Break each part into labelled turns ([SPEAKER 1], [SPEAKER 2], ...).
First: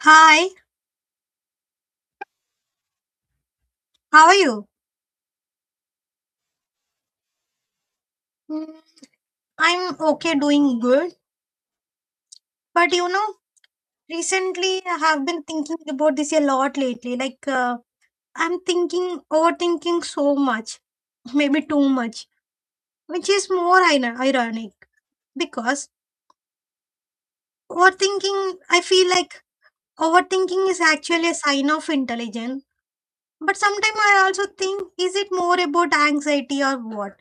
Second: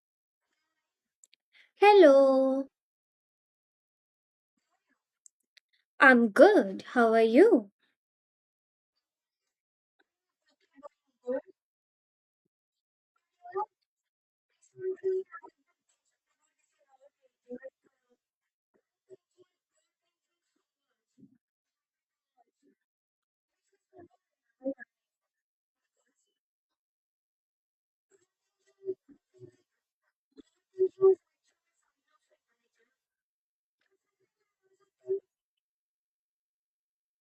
[SPEAKER 1] Hi,
[SPEAKER 2] Hello,
[SPEAKER 1] how are you?
[SPEAKER 2] I'm good. How are you?
[SPEAKER 1] Mm, I'm okay, doing good. But you know, recently I have been thinking about this a lot lately. I'm overthinking so much, maybe too much, which is more ironic because overthinking, I feel like overthinking is actually a sign of intelligence. But sometimes I also think, is it more about anxiety or what?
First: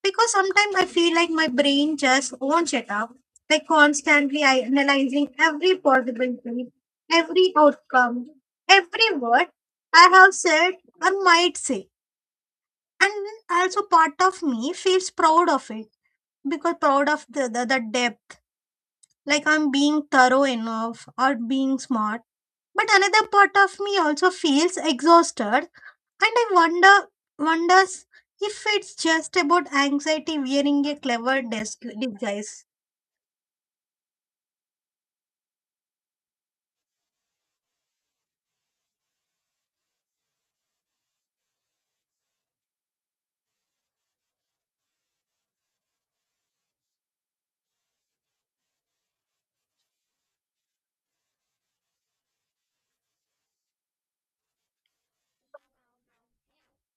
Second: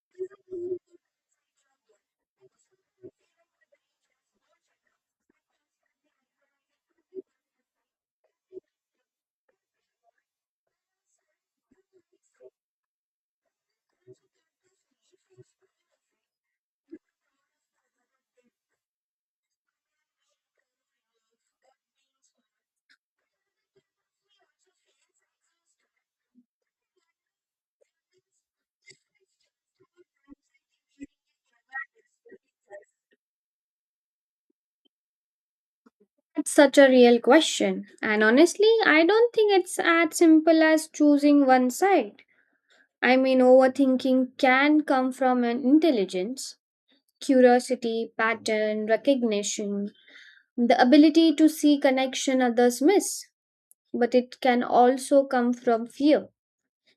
[SPEAKER 1] Because sometimes I feel like my brain just won't shut up. Like constantly I analyzing every possibility, every outcome, every word I have said or might say. And also part of me feels proud of it because proud of the depth. Like I'm being thorough enough or being smart. But another part of me also feels exhausted and I wonders if it's just about anxiety wearing a clever desk device.
[SPEAKER 2] That's such a real question. And honestly, I don't think it's as simple as choosing one side. I mean, overthinking can come from an intelligence, curiosity, pattern, recognition, the ability to see connection others miss. But it can also come from fear.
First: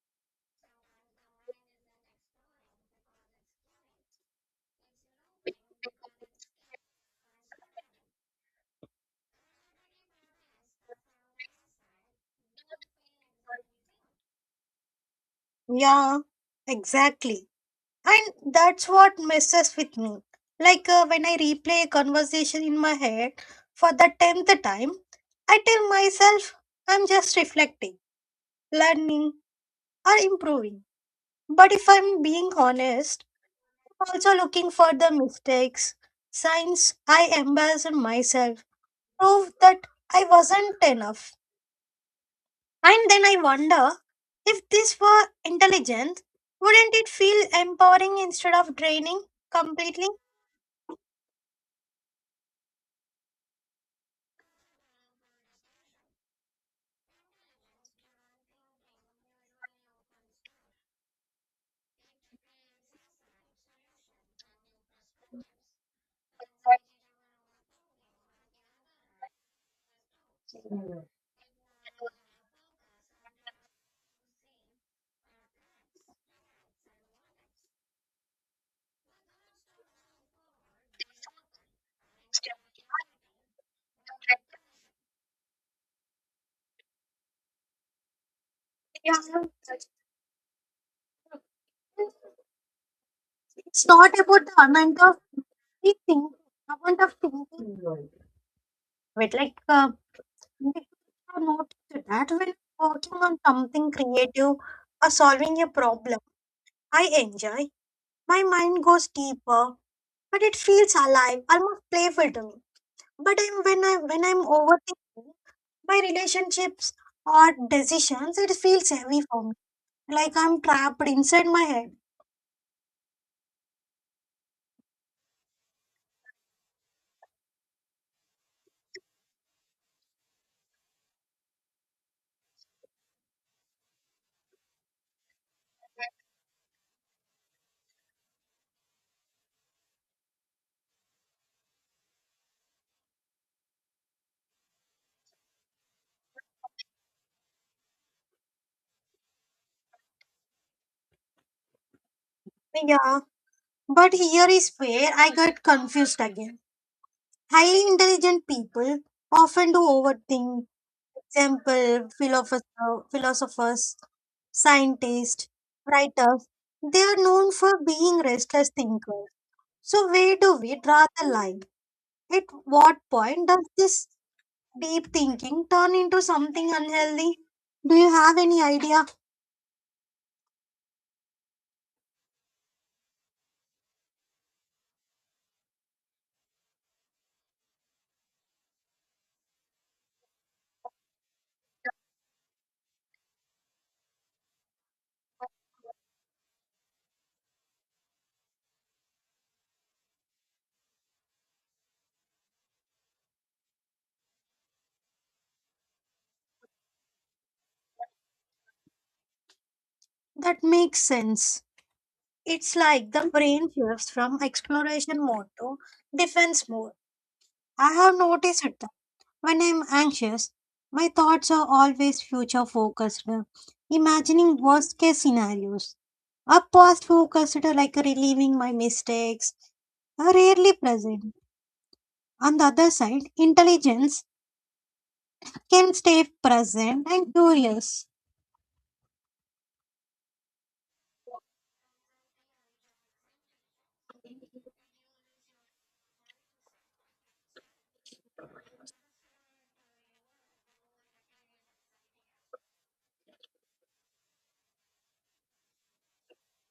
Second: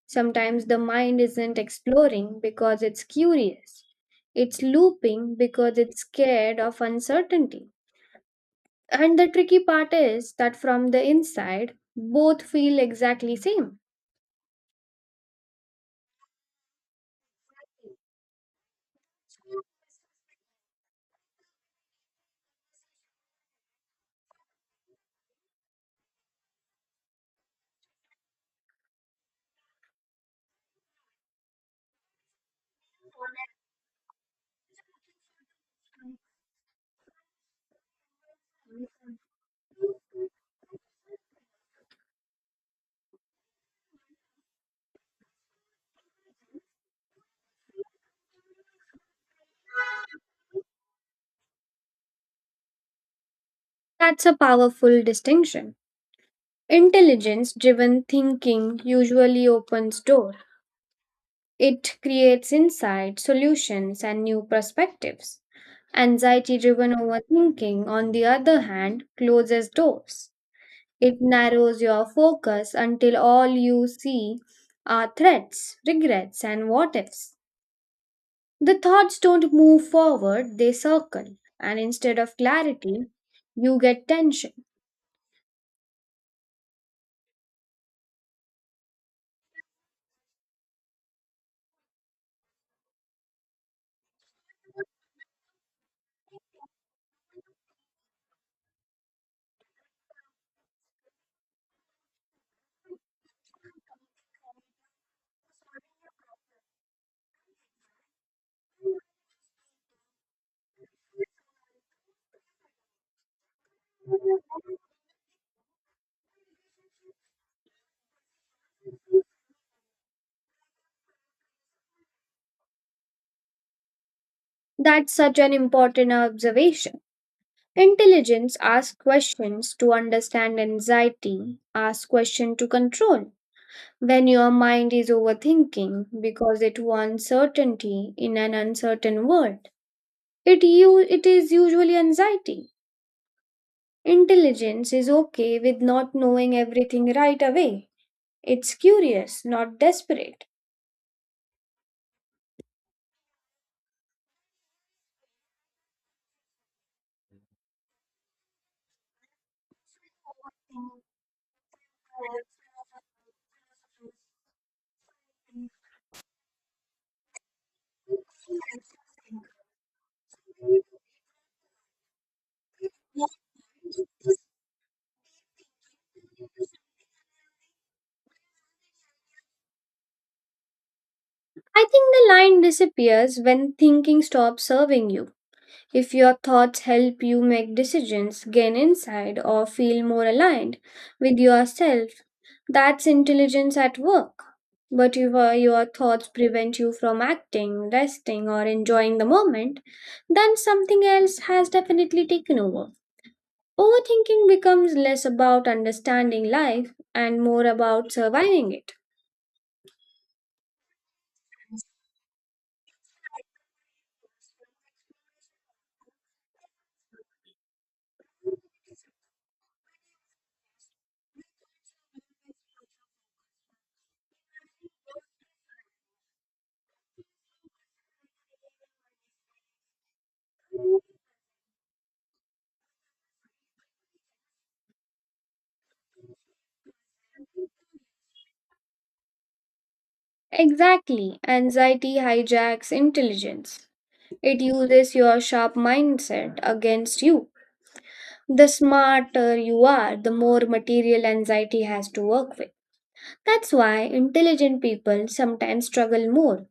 [SPEAKER 2] Sometimes the mind isn't exploring because it's curious. It's looping because it's scared of uncertainty. And the tricky part is that from the inside, both feel exactly same.
[SPEAKER 1] Yeah, exactly. And that's what messes with me. When I replay a conversation in my head for the tenth time, I tell myself I'm just reflecting, learning, or improving. But if I'm being honest, I'm also looking for the mistakes, signs I embarrassed myself, prove that I wasn't enough. And then I wonder if this were intelligence, wouldn't it feel empowering instead of draining completely?
[SPEAKER 2] That's a powerful distinction. Intelligence driven thinking usually opens door. It creates insight, solutions and new perspectives. Anxiety driven overthinking on the other hand closes doors. It narrows your focus until all you see are threats, regrets and what ifs. The thoughts don't move forward, they circle. And instead of clarity, you get tension.
[SPEAKER 1] Yeah, it's not about the amount of we amount of thinking. But we have noticed that when working on something creative or solving a problem, I enjoy. My mind goes deeper, but it feels alive, almost playful to me. But when I'm overthinking my relationships or decisions, it feels heavy for me. Like I'm trapped inside my head.
[SPEAKER 2] That's such an important observation. Intelligence asks questions to understand anxiety, asks questions to control. When your mind is overthinking because it wants certainty in an uncertain world, it is usually anxiety. Intelligence is okay with not knowing everything right away. It's curious, not desperate.
[SPEAKER 1] Yeah, but here is where I get confused again. Highly intelligent people often do overthink. Example, philosophers, scientists, writers, they are known for being restless thinkers. So where do we draw the line? At what point does this deep thinking turn into something unhealthy? Do you have any idea?
[SPEAKER 2] I think the line disappears when thinking stops serving you. If your thoughts help you make decisions, gain insight, or feel more aligned with yourself, that's intelligence at work. But if your thoughts prevent you from acting, resting, or enjoying the moment, then something else has definitely taken over. Overthinking becomes less about understanding life and more about surviving it.
[SPEAKER 1] That makes sense. It's like the brain shifts from exploration mode to defense mode. I have noticed it. When I'm anxious, my thoughts are always future focused, imagining worst case scenarios. A past focused, like relieving my mistakes, are rarely present. On the other side, intelligence can stay present and curious.
[SPEAKER 2] Exactly. Anxiety hijacks intelligence. It uses your sharp mindset against you. The smarter you are, the more material anxiety has to work with. That's why intelligent people sometimes struggle more.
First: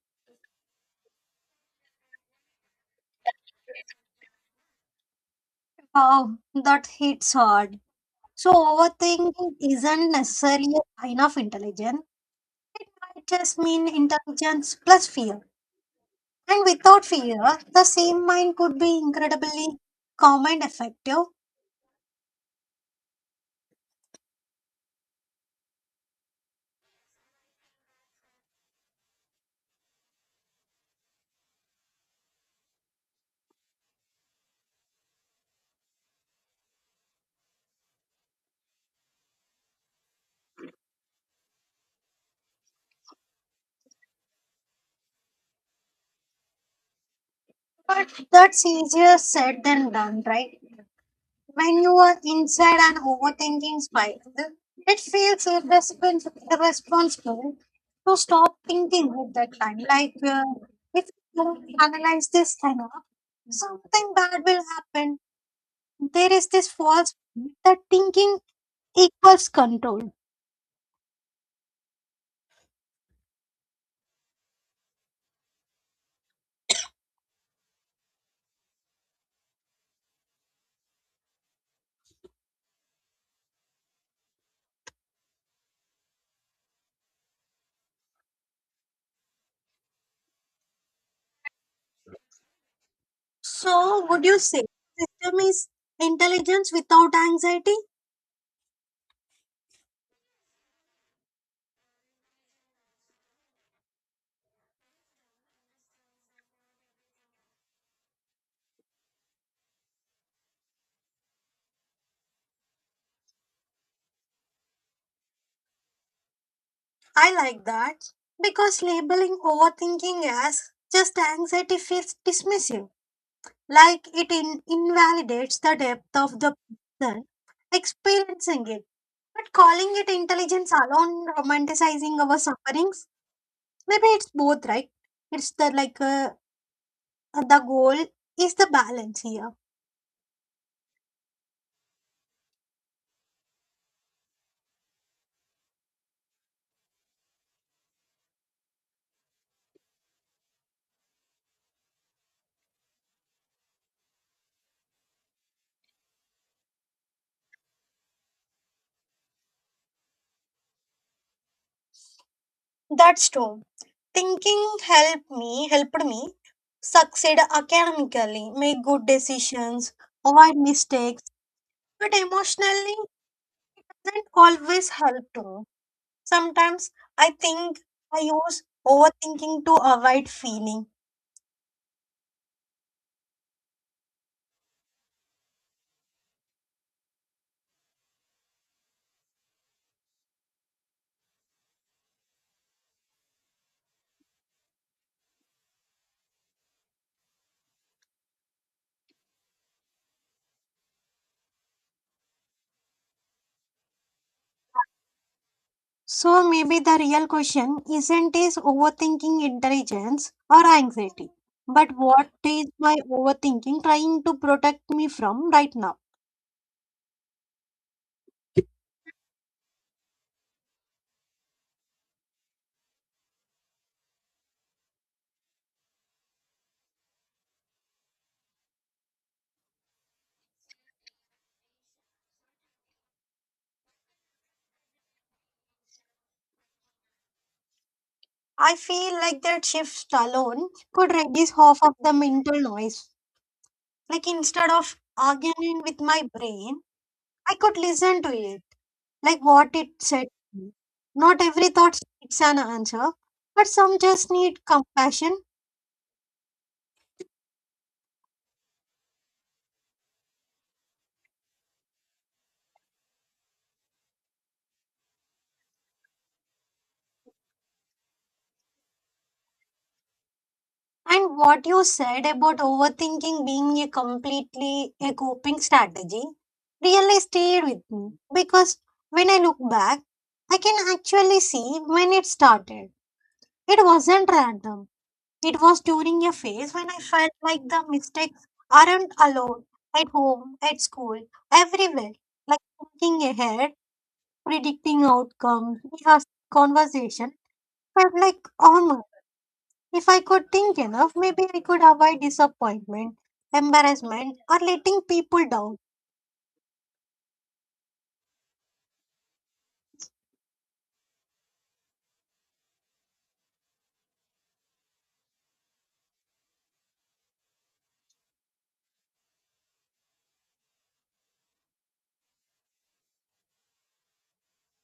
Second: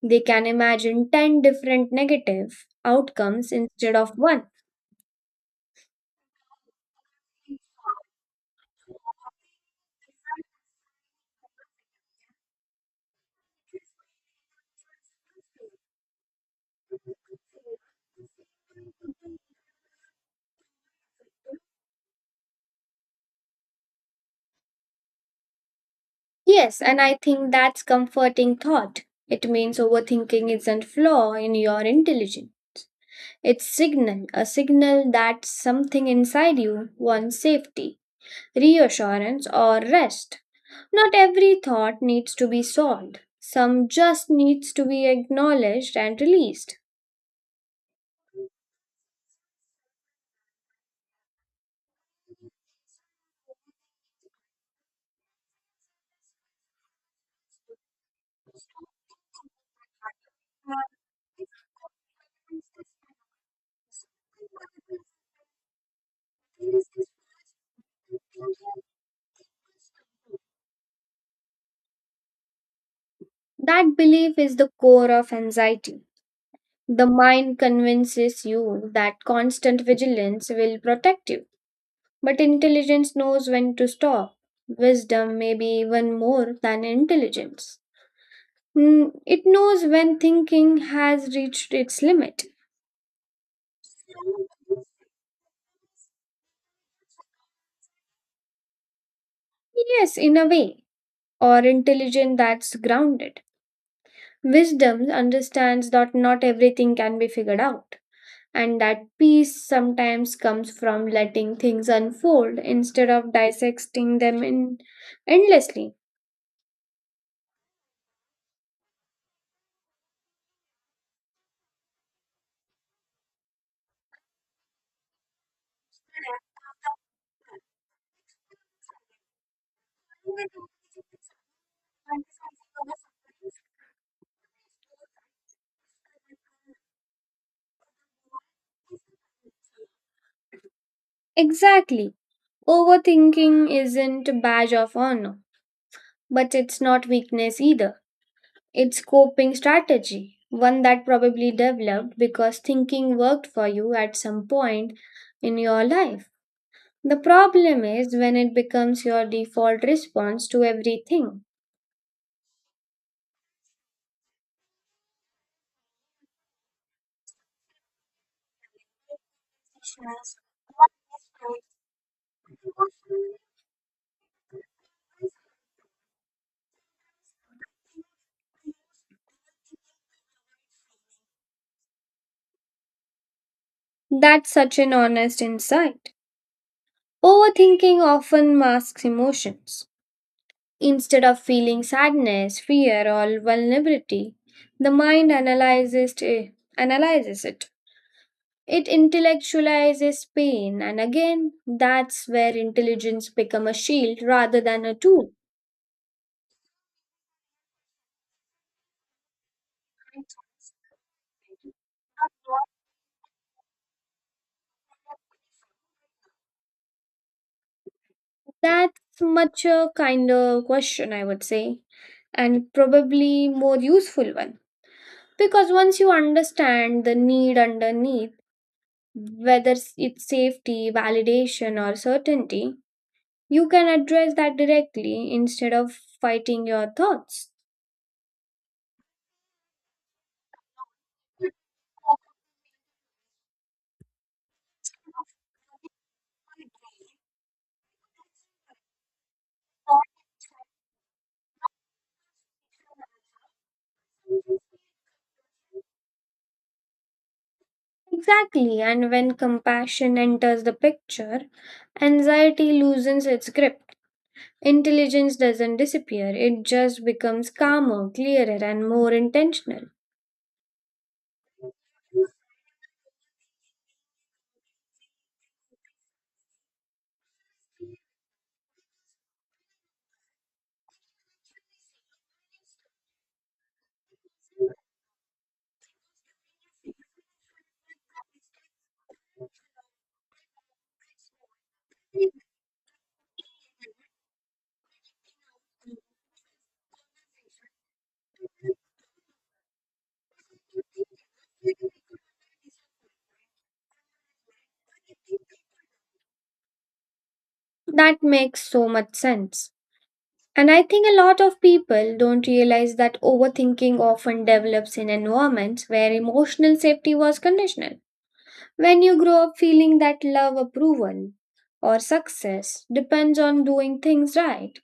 [SPEAKER 2] They can imagine 10 different negative outcomes instead of one.
[SPEAKER 1] Wow, that hits hard. So overthinking isn't necessarily a sign of intelligence. It just mean intelligence plus fear. And without fear, the same mind could be incredibly calm and effective.
[SPEAKER 2] Yes, and I think that's comforting thought. It means overthinking isn't flaw in your intelligence. It's signal, a signal that something inside you wants safety, reassurance or rest. Not every thought needs to be solved. Some just needs to be acknowledged and released.
[SPEAKER 1] But that's easier said than done, right? When you are inside an overthinking spiral, it feels irresponsible to stop thinking at that time. If you don't analyze this enough, something bad will happen. There is this false belief that thinking equals control.
[SPEAKER 2] That belief is the core of anxiety. The mind convinces you that constant vigilance will protect you, but intelligence knows when to stop. Wisdom may be even more than intelligence. Mm, it knows when thinking has reached its limit.
[SPEAKER 1] So, would you say system is intelligence without anxiety?
[SPEAKER 2] Yes, in a way, or intelligence that's grounded. Wisdom understands that not everything can be figured out, and that peace sometimes comes from letting things unfold instead of dissecting them in endlessly.
[SPEAKER 1] I like that because labeling overthinking as just anxiety feels dismissive, like it invalidates the depth of the person experiencing it. But calling it intelligence alone, romanticizing our sufferings, maybe it's both, right? It's the goal is the balance here.
[SPEAKER 2] Exactly. Overthinking isn't a badge of honor, but it's not weakness either. It's coping strategy, one that probably developed because thinking worked for you at some point in your life. The problem is when it becomes your default response to everything.
[SPEAKER 1] That's true. Thinking helped me succeed academically, make good decisions, avoid mistakes, but emotionally doesn't always help too. Sometimes I think I use overthinking to avoid feeling.
[SPEAKER 2] That's such an honest insight. Overthinking often masks emotions. Instead of feeling sadness, fear, or vulnerability, the mind analyzes it. It intellectualizes pain, and again, that's where intelligence become a shield rather than a tool.
[SPEAKER 1] So maybe the real question isn't is overthinking intelligence or anxiety, but what is my overthinking trying to protect me from right now?
[SPEAKER 2] That's much a kinder question, I would say, and probably more useful one. Because once you understand the need underneath, whether it's safety, validation, or certainty, you can address that directly instead of fighting your thoughts.
[SPEAKER 1] I feel like that shift alone could reduce half of the mental noise. Like instead of arguing with my brain, I could listen to it, like what it said to me. Not every thought needs an answer, but some just need compassion.
[SPEAKER 2] Exactly, and when compassion enters the picture, anxiety loosens its grip. Intelligence doesn't disappear, it just becomes calmer, clearer, and more intentional.
[SPEAKER 1] And what you said about overthinking being a completely a coping strategy really stayed with me because when I look back, I can actually see when it started. It wasn't random. It was during a phase when I felt like the mistakes aren't alone at home, at school, everywhere. Like thinking ahead, predicting outcomes, rehearsing conversation felt like homework. If I could think enough, maybe I could avoid disappointment, embarrassment, or letting people down.
[SPEAKER 2] That makes so much sense. And I think a lot of people don't realize that overthinking often develops in environments where emotional safety was conditional. When you grow up feeling that love, approval, or success depends on doing things right,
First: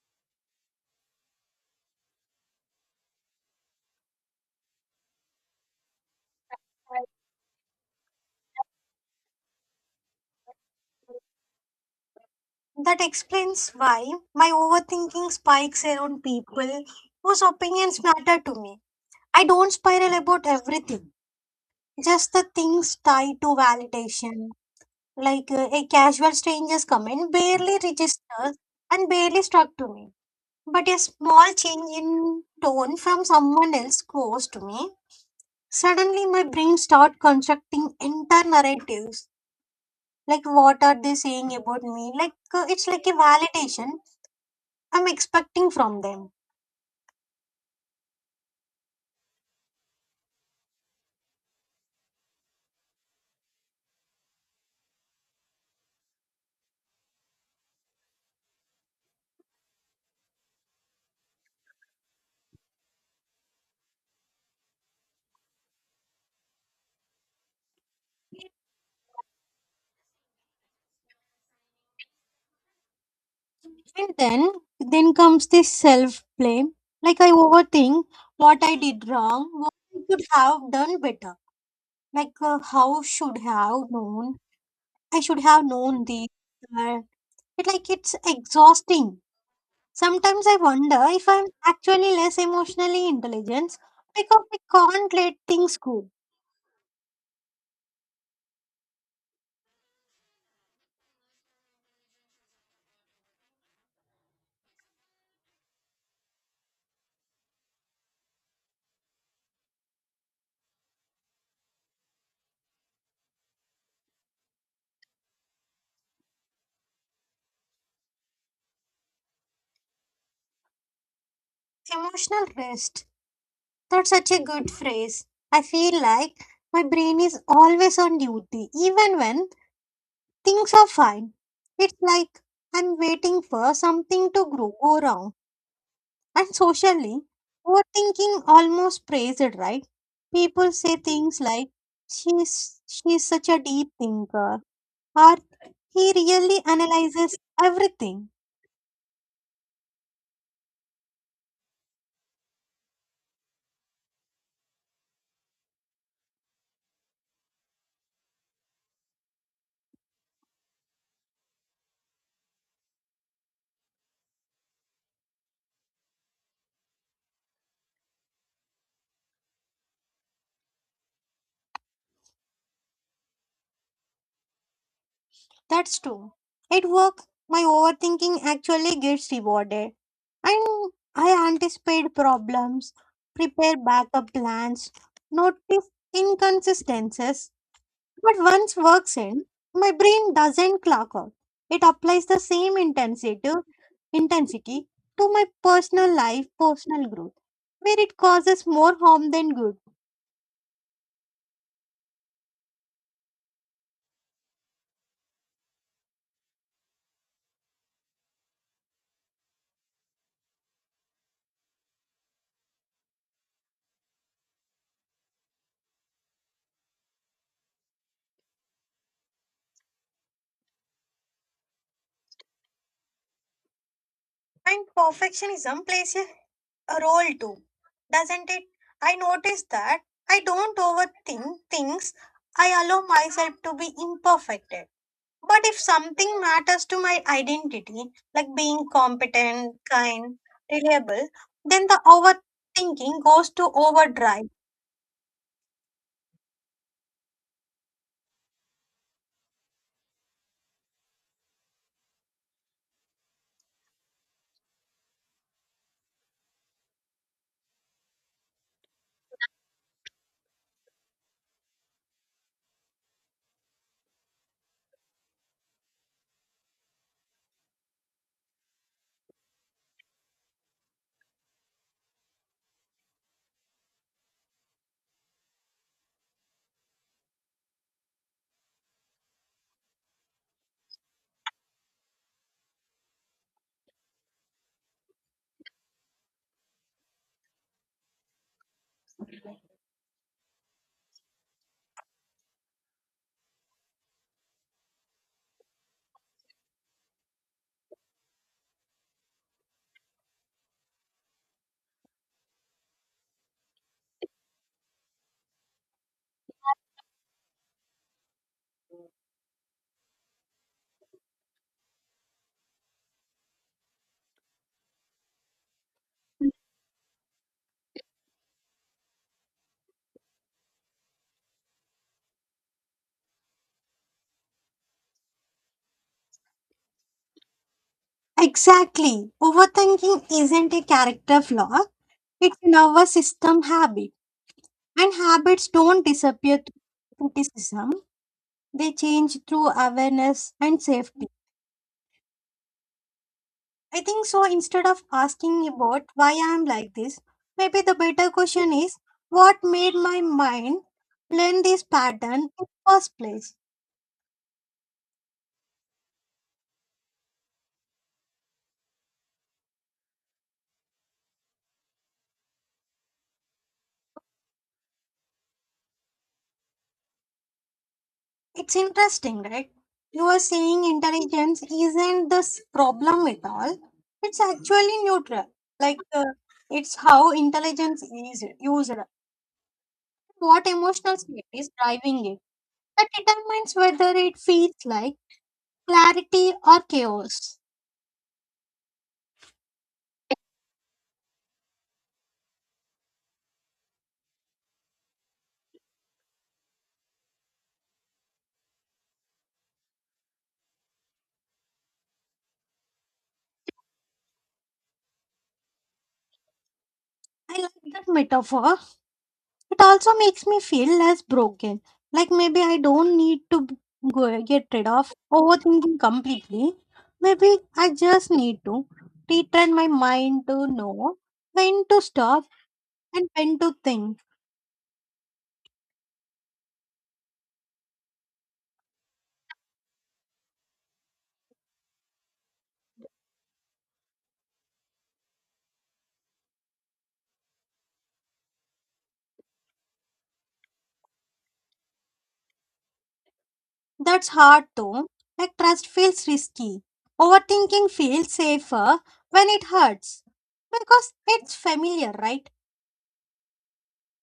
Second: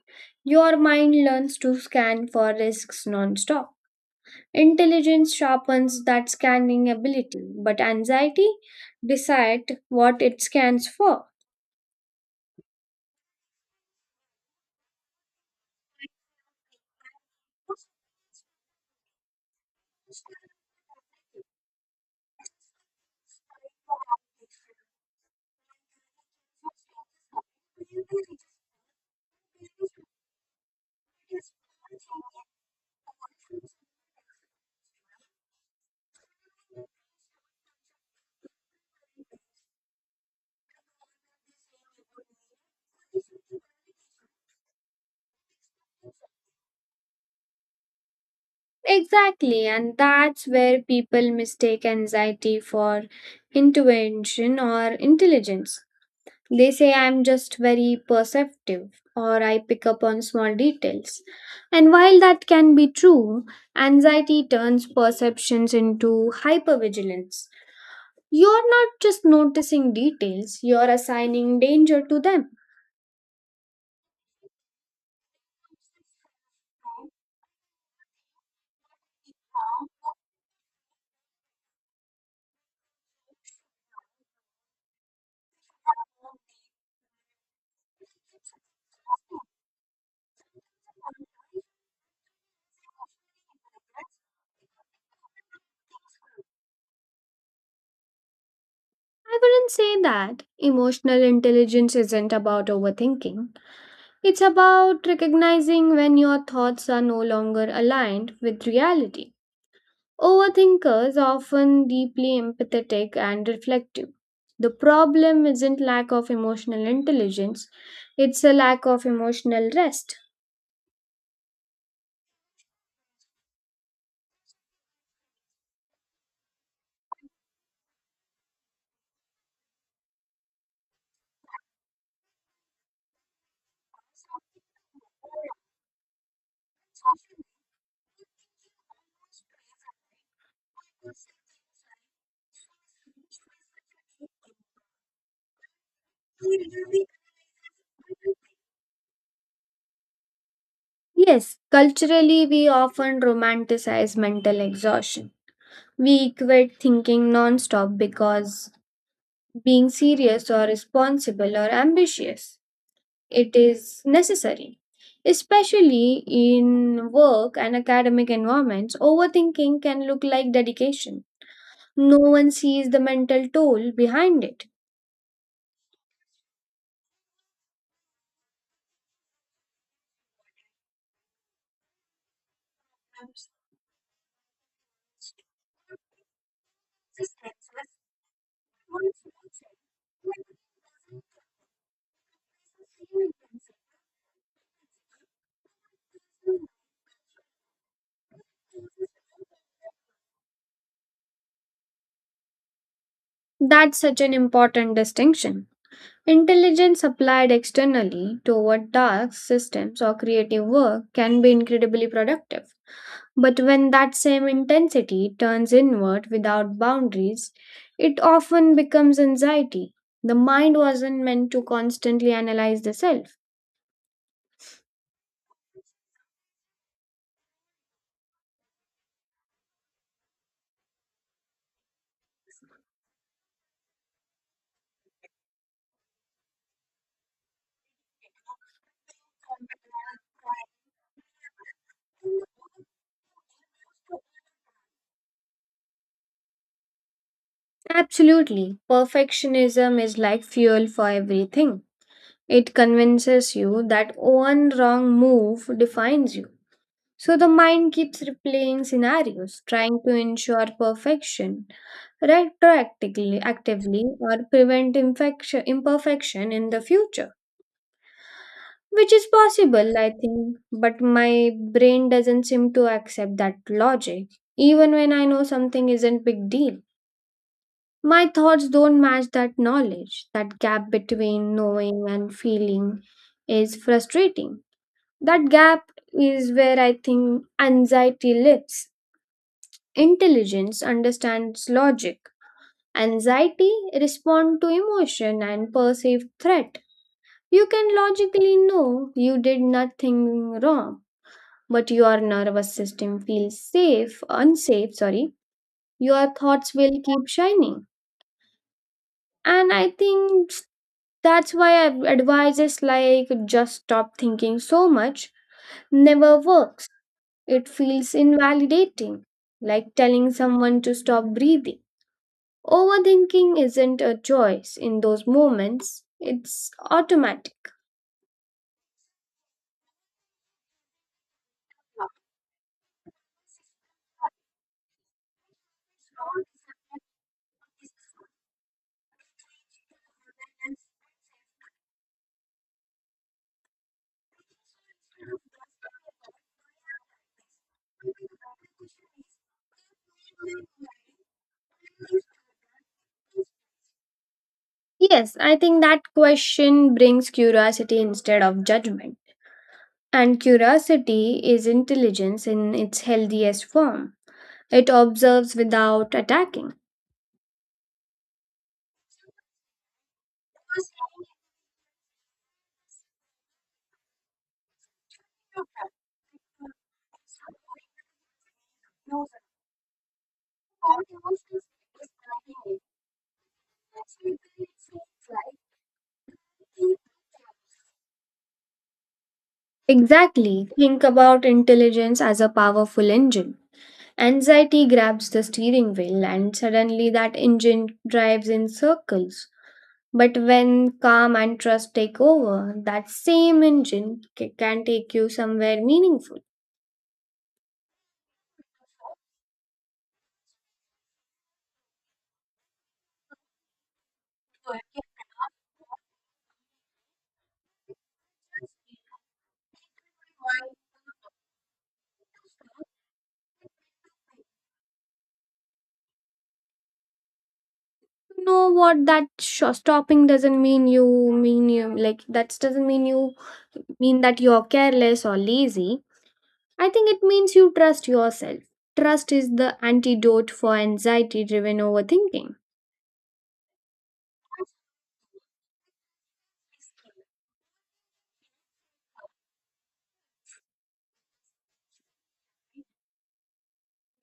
[SPEAKER 2] your mind learns to scan for risks nonstop. Intelligence sharpens that scanning ability, but anxiety decides what it scans for.
[SPEAKER 1] That explains why my overthinking spikes around people whose opinions matter to me. I don't spiral about everything. Just the things tied to validation, a casual stranger's comment barely registers and barely struck to me. But a small change in tone from someone else close to me, suddenly my brain starts constructing entire narratives. Like, what are they saying about me? It's like a validation I'm expecting from them.
[SPEAKER 2] Exactly, and that's where people mistake anxiety for intuition or intelligence. They say I'm just very perceptive or I pick up on small details. And while that can be true, anxiety turns perceptions into hypervigilance. You're not just noticing details, you're assigning danger to them.
[SPEAKER 1] And then comes this self blame. Like I overthink what I did wrong, what I could have done better. Like how should have known I should have known these uh, it, it's exhausting. Sometimes I wonder if I'm actually less emotionally intelligent because I can't let things go.
[SPEAKER 2] I wouldn't say that emotional intelligence isn't about overthinking. It's about recognizing when your thoughts are no longer aligned with reality. Overthinkers are often deeply empathetic and reflective. The problem isn't lack of emotional intelligence, it's a lack of emotional rest.
[SPEAKER 1] Emotional rest, that's such a good phrase. I feel like my brain is always on duty even when things are fine. It's like I'm waiting for something to grow go wrong. And socially, overthinking almost praised right? People say things like, she's such a deep thinker, or he really analyzes everything.
[SPEAKER 2] Yes, culturally, we often romanticize mental exhaustion. We equate thinking nonstop because being serious or responsible or ambitious it is necessary, especially in work and academic environments overthinking can look like dedication. No one sees the mental toll behind it.
[SPEAKER 1] That's true. At work, my overthinking actually gets rewarded, and I anticipate problems, prepare backup plans, notice inconsistencies. But once work's in, my brain doesn't clock out. It applies the same intensity to my personal life, personal growth, where it causes more harm than good.
[SPEAKER 2] That's such an important distinction. Intelligence applied externally toward tasks, systems, or creative work can be incredibly productive. But when that same intensity turns inward without boundaries, it often becomes anxiety. The mind wasn't meant to constantly analyze the self.
[SPEAKER 1] And perfectionism plays a role too, doesn't it? I notice that I don't overthink things. I allow myself to be imperfect. But if something matters to my identity, like being competent, kind, reliable, then the overthinking goes to overdrive.
[SPEAKER 2] Absolutely. Perfectionism is like fuel for everything. It convinces you that one wrong move defines you. So the mind keeps replaying scenarios, trying to ensure perfection retroactively actively or prevent infection, imperfection in the future, which is possible I think, but my brain doesn't seem to accept that logic, even when I know something isn't big deal, my thoughts don't match that knowledge. That gap between knowing and feeling is frustrating. That gap is where I think anxiety lives. Intelligence understands logic. Anxiety responds to emotion and perceived threat. You can logically know you did nothing wrong, but your nervous system feels safe, unsafe, sorry. Your thoughts will keep shining. And I think that's why advices like just stop thinking so much never works. It feels invalidating, like telling someone to stop breathing. Overthinking isn't a choice in those moments, it's automatic.
[SPEAKER 1] Exactly. Overthinking isn't a character flaw, it's a nervous system habit. And habits don't disappear through criticism, they change through awareness and safety. I think so. Instead of asking about why I am like this, maybe the better question is what made my mind learn this pattern in first place?
[SPEAKER 2] Yes, I think that question brings curiosity instead of judgment. And curiosity is intelligence in its healthiest form. It observes without attacking.
[SPEAKER 1] It's interesting, right? You are saying intelligence isn't this problem at all. It's actually neutral. Like uh, it's how intelligence is used. What emotional state is driving it? That determines whether it feels like clarity or chaos.
[SPEAKER 2] Exactly. Think about intelligence as a powerful engine. Anxiety grabs the steering wheel, and suddenly that engine drives in circles. But when calm and trust take over, that same engine can take you somewhere meaningful.
[SPEAKER 1] I like that metaphor. It also makes me feel less broken. Like maybe I don't need to go get rid of overthinking completely. Maybe I just need to retrain my mind to know when to stop and when to think.
[SPEAKER 2] Know what that stopping doesn't mean you like that doesn't mean you mean that you're careless or lazy. I think it means you trust yourself. Trust is the antidote for anxiety driven overthinking.
[SPEAKER 1] That's hard though. Like trust feels risky. Overthinking feels safer when it hurts because it's familiar, right?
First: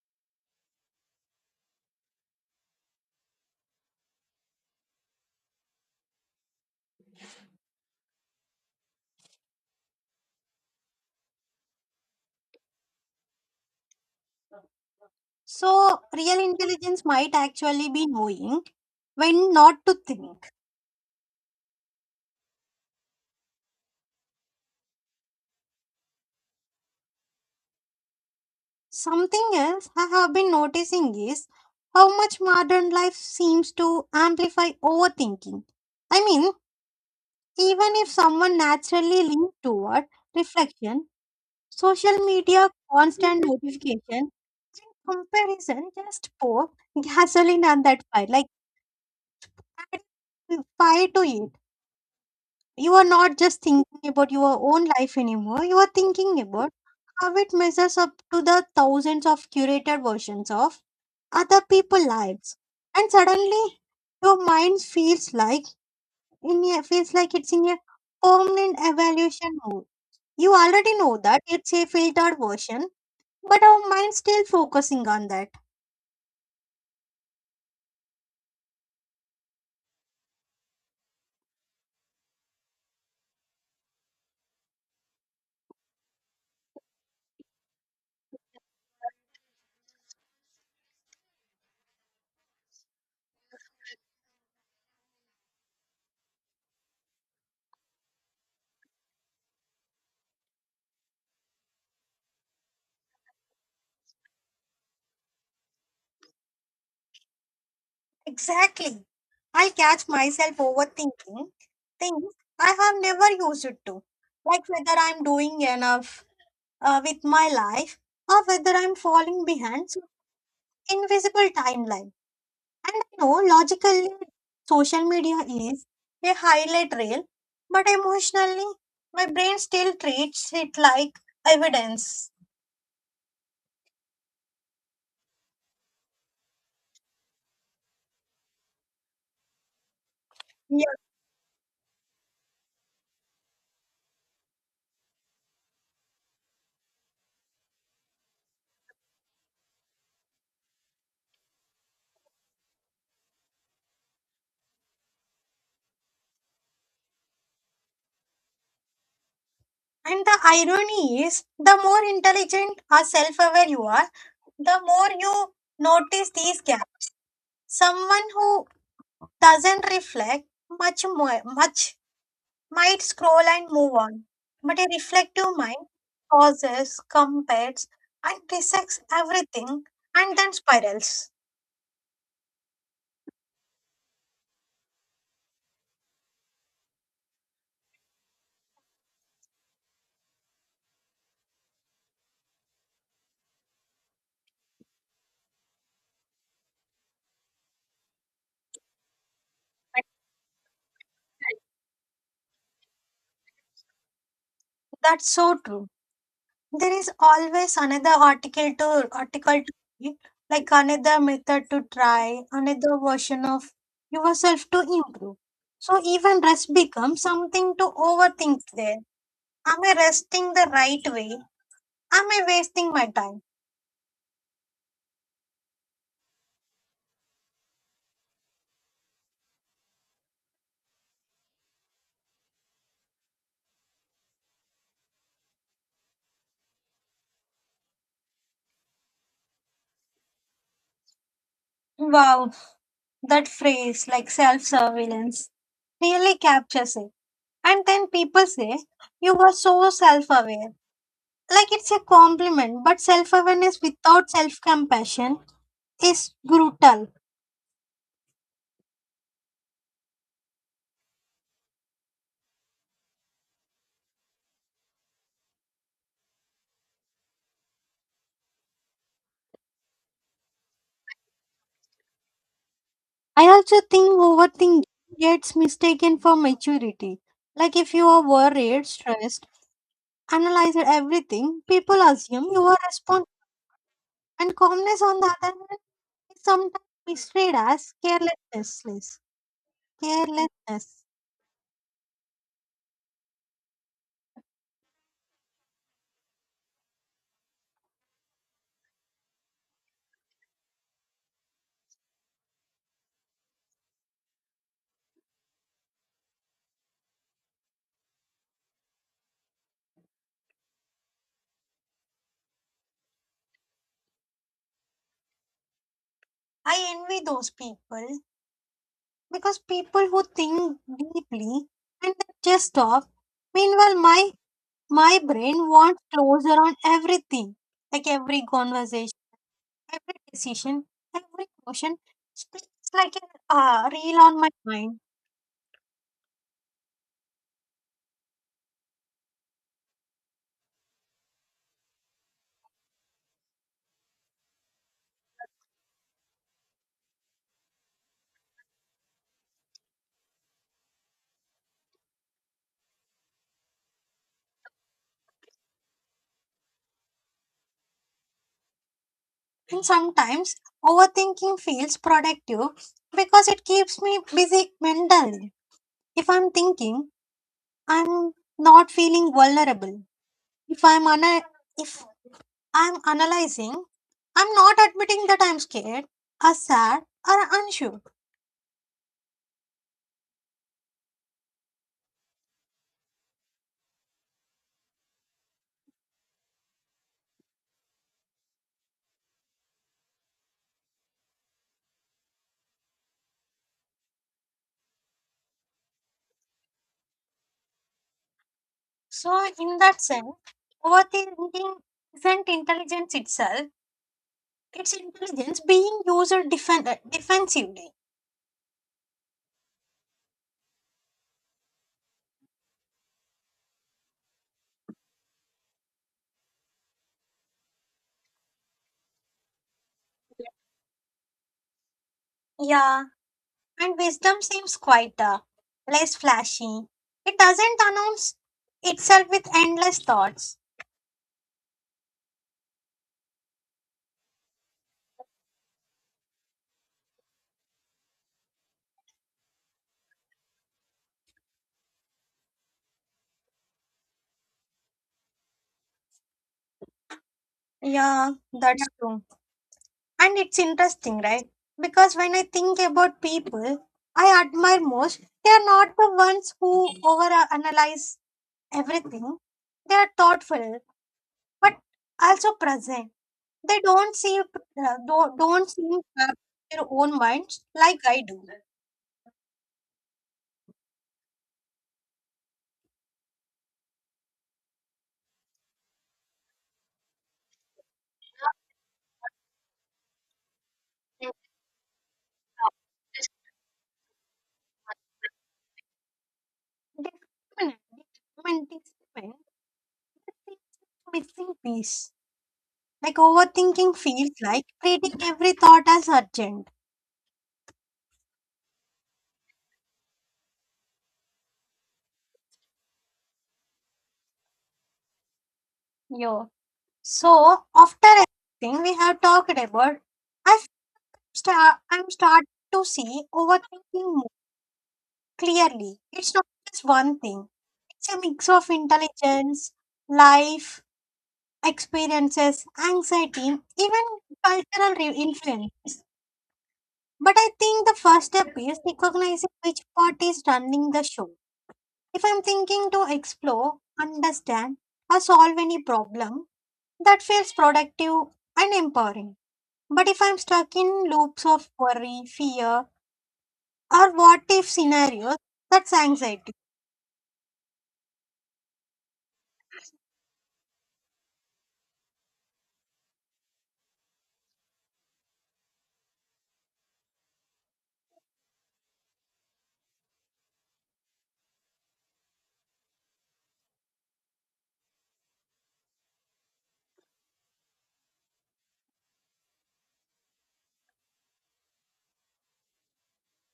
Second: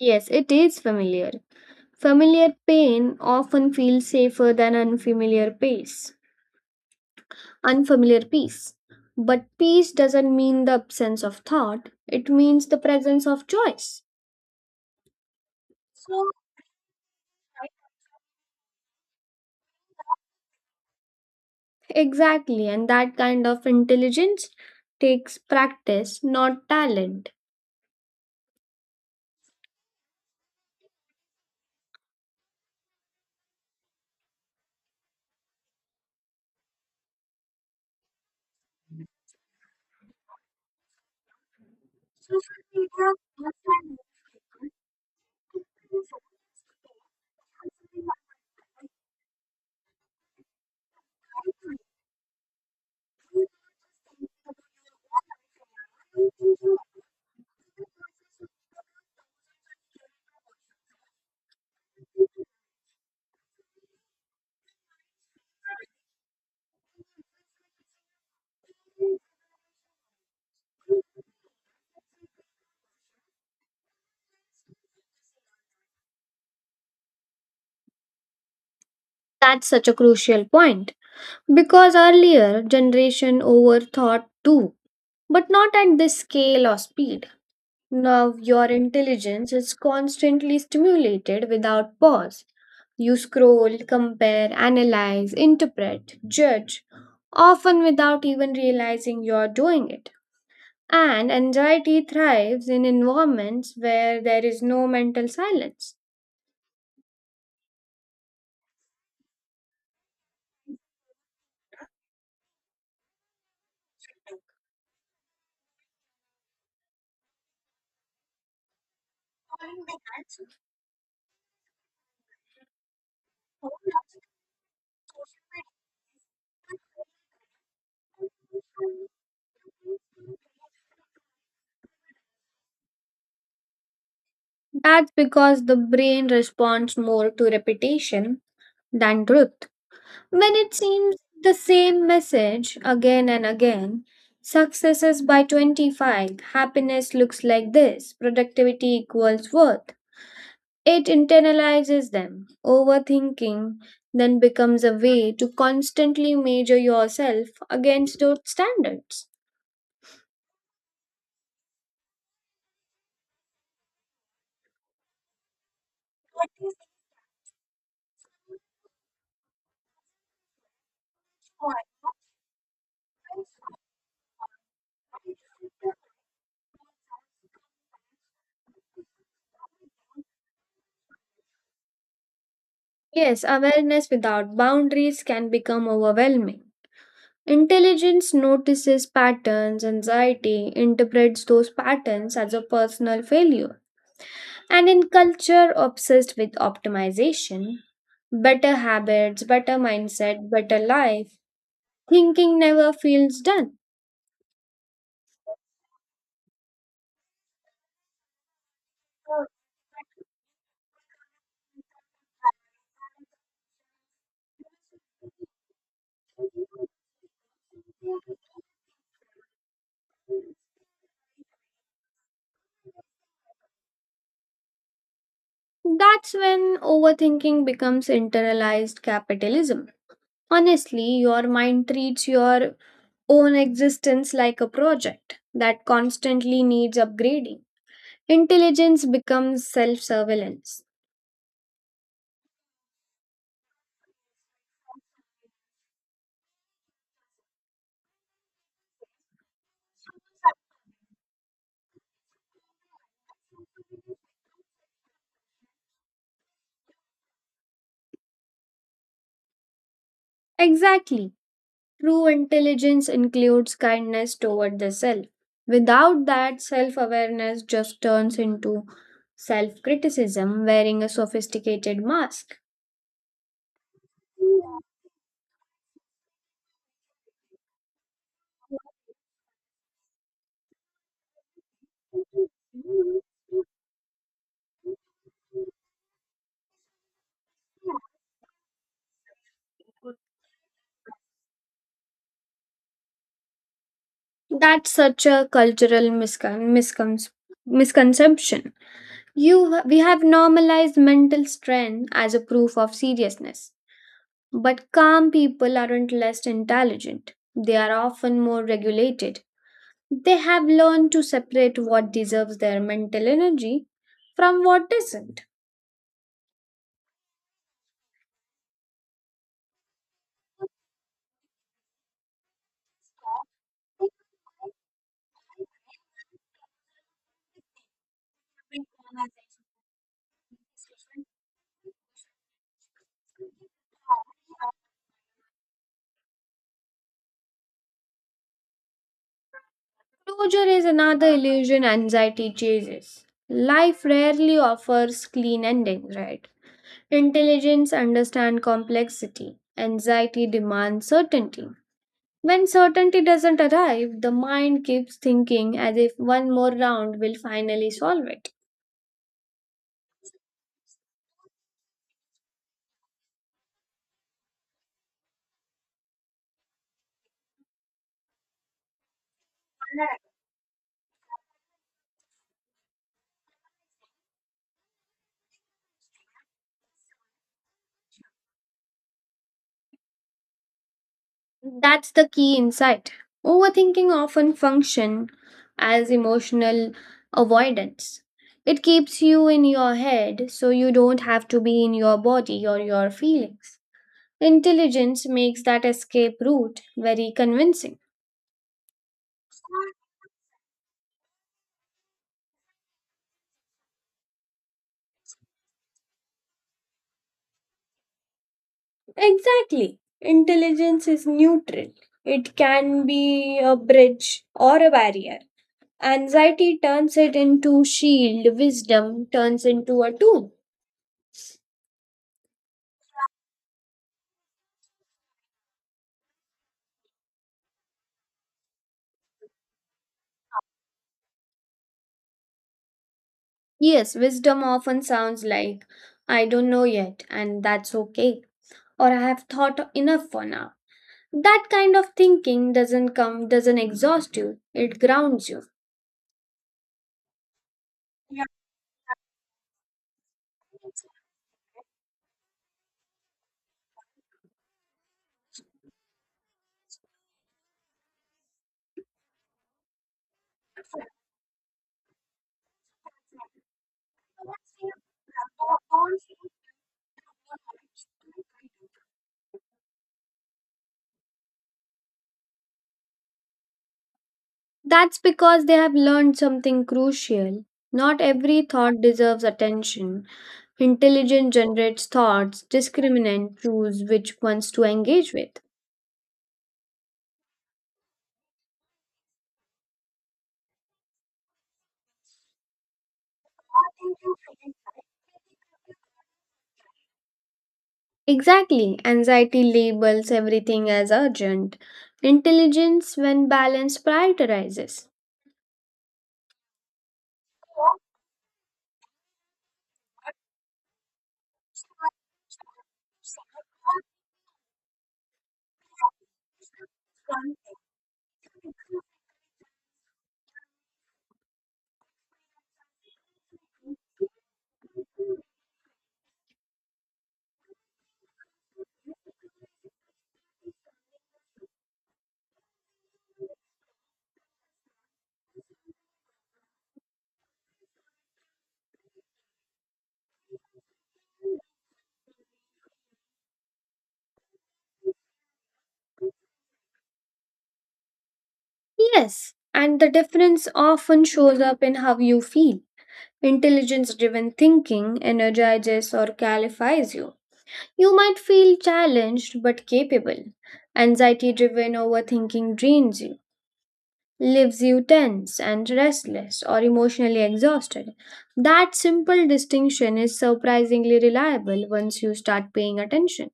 [SPEAKER 2] Yes, it is familiar. Familiar pain often feels safer than unfamiliar pace. Unfamiliar peace. But peace doesn't mean the absence of thought, it means the presence of choice.
[SPEAKER 1] So, real intelligence might actually be knowing when not to think.
[SPEAKER 2] Exactly, and that kind of intelligence takes practice, not talent.
[SPEAKER 1] Something else I have been noticing is how much modern life seems to amplify overthinking. I mean, even if someone naturally leans toward reflection, social media, constant notification, and comparison just pour gasoline on that fire, like add fire to it. You are not just thinking about your own life anymore, you are thinking about how it measures up to the thousands of curated versions of other people's lives. And suddenly your mind feels like feels like it's in a permanent evaluation mode. You already know that it's a filtered version, but our mind's still focusing on that.
[SPEAKER 2] That's such a crucial point because earlier generation overthought too, but not at this scale or speed. Now your intelligence is constantly stimulated without pause. You scroll, compare, analyze, interpret, judge, often without even realizing you're doing it. And anxiety thrives in environments where there is no mental silence.
[SPEAKER 1] Exactly. I catch myself overthinking things I have never used it to. Like whether I'm doing enough, with my life or whether I'm falling behind some invisible timeline. And I know logically social media is a highlight reel, but emotionally my brain still treats it like evidence.
[SPEAKER 2] That's because the brain responds more to repetition than truth. When it
[SPEAKER 1] Yeah.
[SPEAKER 2] seems the same message again and again, successes by 25, happiness looks like this, productivity equals worth. It internalizes them. Overthinking then becomes a way to constantly measure yourself against those standards.
[SPEAKER 1] And the irony is the more intelligent or self aware you are, the more you notice these gaps. Someone who doesn't reflect much might scroll and move on, but a reflective mind pauses, compares, and dissects everything and then spirals.
[SPEAKER 2] Yes, awareness without boundaries can become overwhelming. Intelligence notices patterns, anxiety interprets those patterns as a personal failure. And in culture obsessed with optimization, better habits, better mindset, better life, thinking never feels done.
[SPEAKER 1] That's so true. There is always another article to read, like another method to try, another version of yourself to improve. So even rest becomes something to overthink there. Am I resting the right way? Am I wasting my time?
[SPEAKER 2] That's when overthinking becomes internalized capitalism. Honestly, your mind treats your own existence like a project that constantly needs upgrading. Intelligence becomes self surveillance.
[SPEAKER 1] Wow, that phrase, like self surveillance, really captures it. And then people say, you were so self aware. Like it's a compliment, but self awareness without self compassion is brutal.
[SPEAKER 2] Exactly. True intelligence includes kindness toward the self. Without that, self awareness just turns into self criticism wearing a sophisticated mask.
[SPEAKER 1] I also think overthinking gets mistaken for maturity. Like if you are worried, stressed, analyze everything, people assume you are responsible. And calmness, on the other hand, is sometimes misread as carelessness.
[SPEAKER 2] That's such a cultural misconception. We have normalized mental strain as a proof of seriousness. But calm people aren't less intelligent, they are often more regulated. They have learned to separate what deserves their mental energy from what doesn't.
[SPEAKER 1] I envy those people because people who think deeply and they just stop. Meanwhile, my brain wants closure on everything, like every conversation, every decision, every question. It's like a reel on my mind.
[SPEAKER 2] Closure is another illusion anxiety chases. Life rarely offers clean endings, right? Intelligence understands complexity. Anxiety demands certainty. When certainty doesn't arrive, the mind keeps thinking as if one more round will finally solve it.
[SPEAKER 1] And sometimes overthinking feels productive because it keeps me busy mentally. If I'm thinking, I'm not feeling vulnerable. If I'm una- if I'm analyzing, I'm not admitting that I'm scared, or sad, or unsure.
[SPEAKER 2] That's the key insight. Overthinking often function as emotional avoidance. It keeps you in your head so you don't have to be in your body or your feelings. Intelligence makes that escape route very convincing.
[SPEAKER 1] So, in that sense, overthinking isn't intelligence itself, it's intelligence being used defensively.
[SPEAKER 2] Exactly. Intelligence is neutral. It can be a bridge or a barrier. Anxiety turns it into shield, wisdom turns into a tool.
[SPEAKER 1] Yeah, and wisdom seems quieter, less flashy. It doesn't announce itself with endless thoughts.
[SPEAKER 2] Yes, wisdom often sounds like, I don't know yet, and that's okay, or I have thought enough for now. That kind of thinking doesn't exhaust you, it grounds you.
[SPEAKER 1] Yeah, that's true. And it's interesting, right? Because when I think about people I admire most, they are not the ones who overanalyze everything. They are thoughtful, but also present. They don't seem to have their own minds like I do.
[SPEAKER 2] That's because they have learned something crucial. Not every thought deserves attention. Intelligence generates thoughts, discriminant choose which ones to engage with.
[SPEAKER 1] Discriminate, discriminate, is the missing piece. Like overthinking feels like treating every thought as urgent.
[SPEAKER 2] Exactly, anxiety labels everything as urgent. Intelligence, when balanced, prioritizes.
[SPEAKER 1] Yeah. So after everything we have talked about, I I'm starting to see overthinking more clearly. It's not just one thing. It's a mix of intelligence, life, experiences, anxiety, even influence. But I think the first step is recognizing which part is running the show. If I'm thinking to explore, understand, or solve any problem, that feels productive and empowering. But if I'm stuck in loops of worry, fear, or what if scenarios, that's anxiety.
[SPEAKER 2] Yes, and the difference often shows up in how you feel. Intelligence driven thinking energizes or qualifies you. You might feel challenged but capable. Anxiety driven overthinking drains you, leaves you tense and restless or emotionally exhausted. That simple distinction is surprisingly reliable once you start paying attention.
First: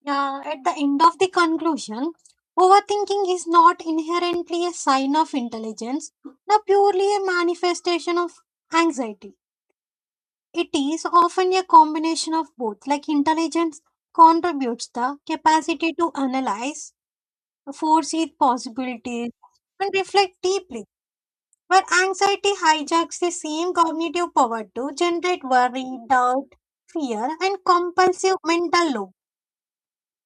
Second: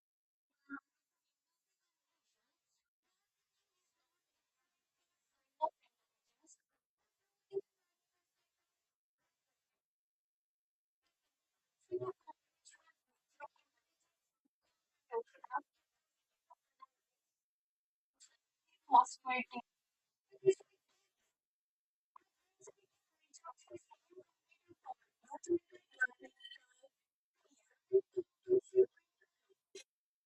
[SPEAKER 1] Yeah, at the end of the conclusion, overthinking is not inherently a sign of intelligence, nor purely a manifestation of anxiety. It is often a combination of both, like intelligence contributes the capacity to analyze, foresee possibilities, and reflect deeply. But anxiety hijacks the same cognitive power to generate worry, doubt, fear, and compulsive mental loop.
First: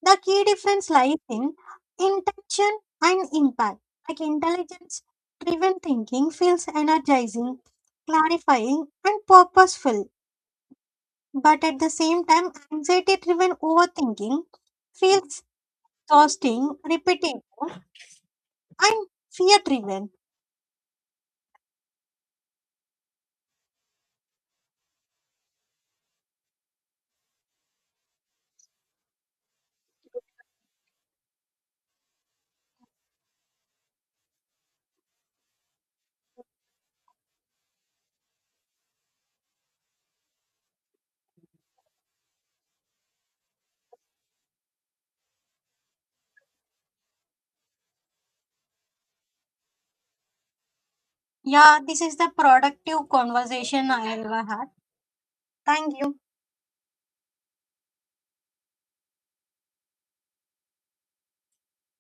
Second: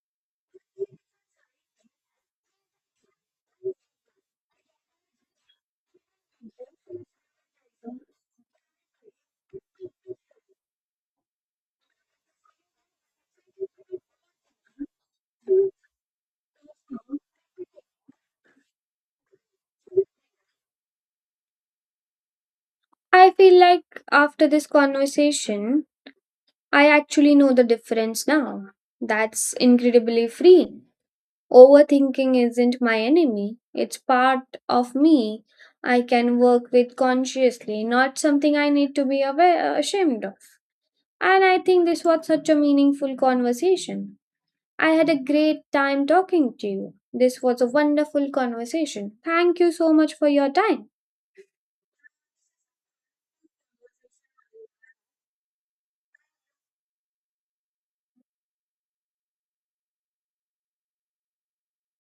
[SPEAKER 1] The key difference lies in intention and impact. Like intelligence driven thinking feels energizing, clarifying, and purposeful. But at the same time, anxiety driven overthinking feels exhausting, repetitive, and fear driven.
[SPEAKER 2] I feel like after this conversation, I actually know the difference now. That's incredibly freeing. Overthinking isn't my enemy, it's part of me I can work with consciously, not something I need to be aware, ashamed of. And I think this was such a meaningful conversation. I had a great time talking to you. This was a wonderful conversation. Thank you so much for your time.
[SPEAKER 1] Yeah, this is the productive conversation I ever had. Thank you.